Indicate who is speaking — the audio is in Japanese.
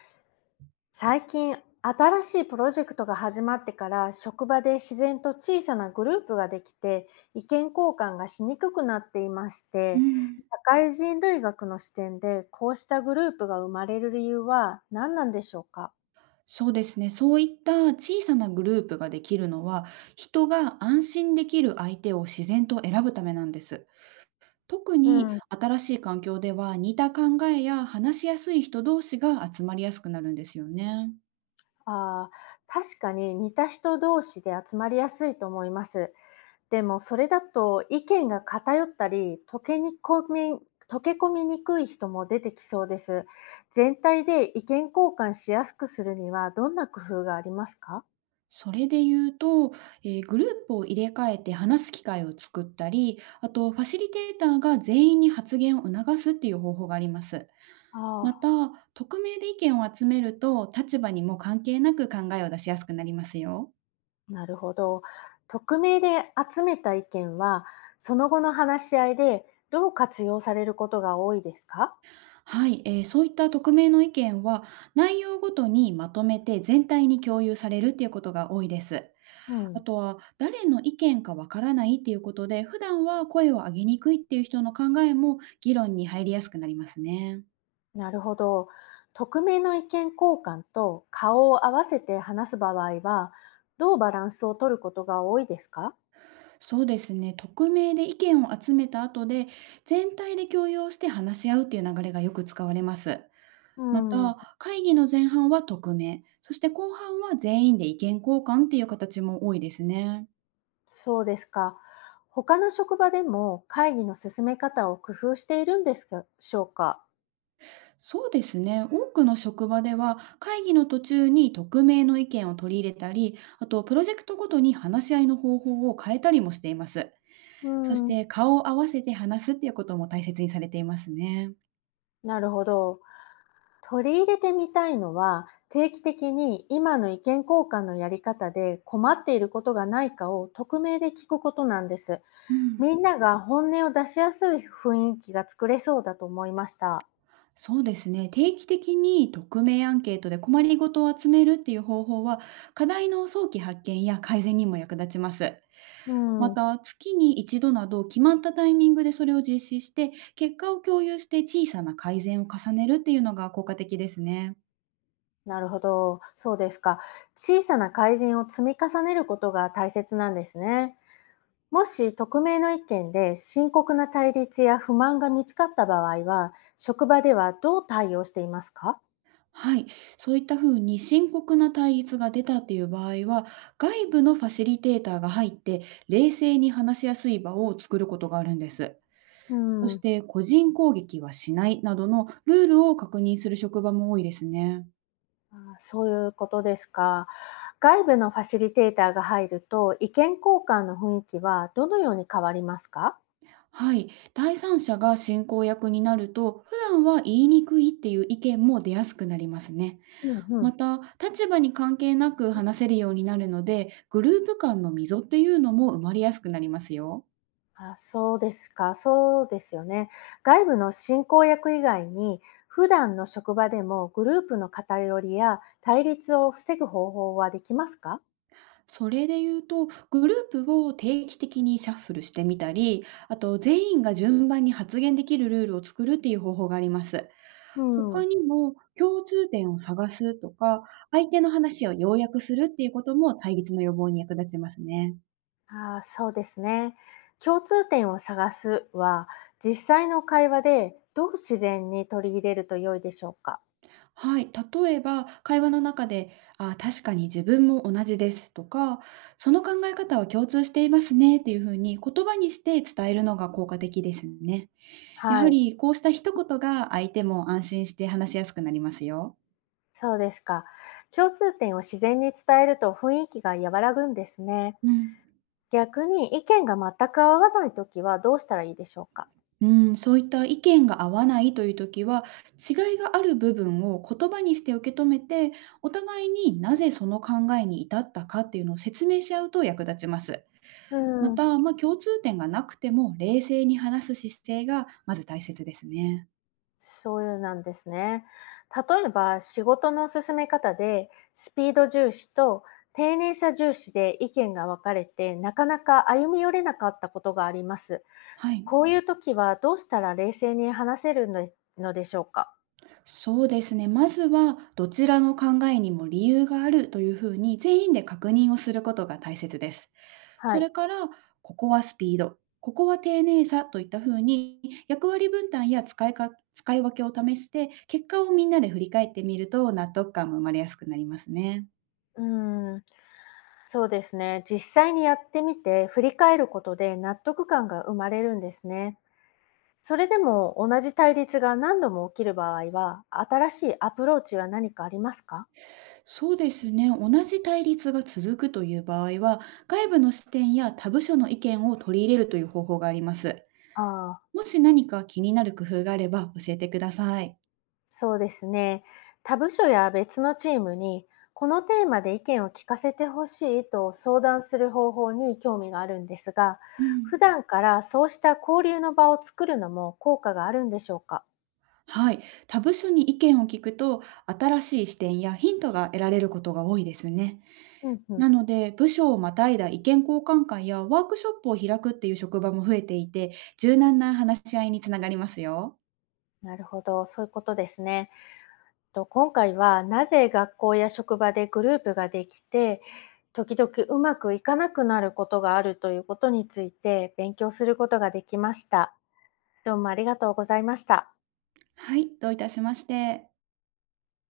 Speaker 1: 最近、新しいプロジェクトが始まってから、職場で自然と小さなグループができて、意見交換がしにくくなっていまし
Speaker 2: う
Speaker 1: て、
Speaker 2: ん、
Speaker 1: 社会人類学の視点で、こうしたグループが生まれる理由は何なんでしょうか。
Speaker 2: そうですね。そういった小さなグループができるのは、人が安心できる相手を自然と選ぶためなんです。特
Speaker 1: う
Speaker 2: に
Speaker 1: ん、
Speaker 2: 新しい環境では、似た考えや話しやすい人同士が集まりやすくなるんですよね。
Speaker 1: あー確かに似た人同士で集まりやすいと思います。でもそれだと意見が偏ったり、溶け込みにくい人も出てきそうです。全体で意見交換しやすくするにはどんな工夫がありますか。
Speaker 2: それで言うと、グループを入れ替えて話す機会を作ったり、あとファシリテーターが全員に発言を促すっていう方法があります。ま
Speaker 1: あ
Speaker 2: た、匿名で意見を集めると、立場にも関係なく考えを出しやすくなりますよ。
Speaker 1: あ、なるほど。匿名で集めた意見は、その後の話し合いでどう活用されることが多いですか。
Speaker 2: はい、そういった匿名の意見は、内容ごとにまとめて全体に共有されるっていうことが多いです。
Speaker 1: う
Speaker 2: あ
Speaker 1: ん、
Speaker 2: とは、誰の意見かわからないっていうことで、普段は声を上げにくいっていう人の考えも議論に入りやすくなりますね。
Speaker 1: なるほど。匿名の意見交換と顔を合わせて話す場合は、どうバランスを取ることが多いですか。
Speaker 2: そうですね、匿名で意見を集めた後で全体で共有して話し合うっていう流れがよく使われます。
Speaker 1: う
Speaker 2: ま
Speaker 1: ん、
Speaker 2: た、会議の前半は匿名、そして後半は全員で意見交換っていう形も多いですね。
Speaker 1: そうですか。他の職場でも会議の進め方を工夫しているんですでしょうか。
Speaker 2: そうですね。多くの職場では、会議の途中に匿名の意見を取り入れたり、あとプロジェクトごとに話し合いの方法を変えたりもしています。
Speaker 1: う
Speaker 2: そし
Speaker 1: ん、
Speaker 2: て、顔を合わせて話すっていうことも大切にされていますね。
Speaker 1: なるほど。取り入れてみたいのは、定期的に今の意見交換のやり方で困っていることがないかを匿名で聞くことなんです。
Speaker 2: うん、
Speaker 1: みんなが本音を出しやすい雰囲気が作れそうだと思いました。
Speaker 2: そうですね。定期的に匿名アンケートで困りごとを集めるっていう方法は、課題の早期発見や改善にも役立ちます。
Speaker 1: う
Speaker 2: ま
Speaker 1: ん、
Speaker 2: た、月に一度など決まったタイミングでそれを実施して、結果を共有して小さな改善を重ねるっていうのが効果的ですね。
Speaker 1: なるほど。そうですか。小さな改善を積み重ねることが大切なんですね。もし匿名の意見で深刻な対立や不満が見つかった場合は、職場ではどう対応していますか。
Speaker 2: はい、そういったふうに深刻な対立が出たっていう場合は、外部のファシリテーターが入って、冷静に話しやすい場を作ることがあるんです。
Speaker 1: う
Speaker 2: そし
Speaker 1: ん、
Speaker 2: て、個人攻撃はしないなどのルールを確認する職場も多いですね。
Speaker 1: あそういうことですか。外部のファシリテーターが入ると、意見交換の雰囲気はどのように変わりますか。
Speaker 2: はい、第三者が進行役になると、普段は言いにくいっていう意見も出やすくなりますね。
Speaker 1: うんう
Speaker 2: ま
Speaker 1: ん。
Speaker 2: た、立場に関係なく話せるようになるので、グループ間の溝っていうのも埋まりやすくなりますよ。
Speaker 1: あ、そうですか。そうですよね。外部の進行役以外に、普段の職場でもグループの偏りや対立を防ぐ方法はできますか。
Speaker 2: それで言うと、グループを定期的にシャッフルしてみたり、あと全員が順番に発言できるルールを作るっていう方法があります。
Speaker 1: う
Speaker 2: 他
Speaker 1: ん。
Speaker 2: にも、共通点を探すとか、相手の話を要約するっていうことも対立の予防に役立ちますね。
Speaker 1: ああ、そうですね。共通点を探すは、実際の会話でどう自然に取り入れると良いでしょうか。
Speaker 2: はい、例えば会話の中で「あ、確かに自分も同じです」とか「その考え方は共通していますね」っていうふうに言葉にして伝えるのが効果的ですね。や
Speaker 1: は
Speaker 2: は
Speaker 1: い、
Speaker 2: りこうした一言が、相手も安心して話しやすくなりますよ。
Speaker 1: そうですか。共通点を自然に伝えると雰囲気が和らぐんですね。
Speaker 2: うん。
Speaker 1: 逆に意見が全く合わないときはどうしたらいいでしょうか。
Speaker 2: うん、そういった意見が合わないという時は、違いがある部分を言葉にして受け止めて、お互いになぜその考えに至ったかっていうのを説明し合うと役立ちます。
Speaker 1: う
Speaker 2: ま
Speaker 1: ん、
Speaker 2: た、まあ、共通点がなくても冷静に話す姿勢がまず大切ですね。
Speaker 1: そういうなんですね。例えば仕事の進め方でスピード重視と丁寧さ重視で意見が分かれてなかなか歩み寄れなかったことがあります。
Speaker 2: はい。
Speaker 1: こういう時はどうしたら冷静に話せるのでしょうか？
Speaker 2: そうですね。まずはどちらの考えにも理由があるというふうに全員で確認をすることが大切です。
Speaker 1: は
Speaker 2: そ
Speaker 1: い。
Speaker 2: れから、ここはスピード、ここは丁寧さといったふうに、役割分担や使い分けを試して、結果をみんなで振り返ってみると納得感も生まれやすくなりますね。
Speaker 1: うーん、そうですね。実際にやってみて、振り返ることで納得感が生まれるんですね。それでも同じ対立が何度も起きる場合は、新しいアプローチは何かありますか？
Speaker 2: そうですね。同じ対立が続くという場合は、外部の視点や他部署の意見を取り入れるという方法があります。
Speaker 1: あ、あー。
Speaker 2: もし何か気になる工夫があれば教えてください。
Speaker 1: そうですね。他部署や別のチームに、このテーマで意見を聞かせてほしいと相談する方法に興味があるんですが、
Speaker 2: うん、
Speaker 1: 普段からそうした交流の場を作るのも効果があるんでしょうか。
Speaker 2: はい。他部署に意見を聞くと、新しい視点やヒントが得られることが多いですね。
Speaker 1: うんうん。
Speaker 2: なので、部署をまたいだ意見交換会やワークショップを開くっていう職場も増えていて、柔軟な話し合いにつながりますよ。
Speaker 1: なるほど。そういうことですね。と今回はなぜ学校や職場でグループができて、時々うまくいかなくなることがあるということについて勉強することができました。どうもありがとうございました。
Speaker 2: はい。どういたしまして。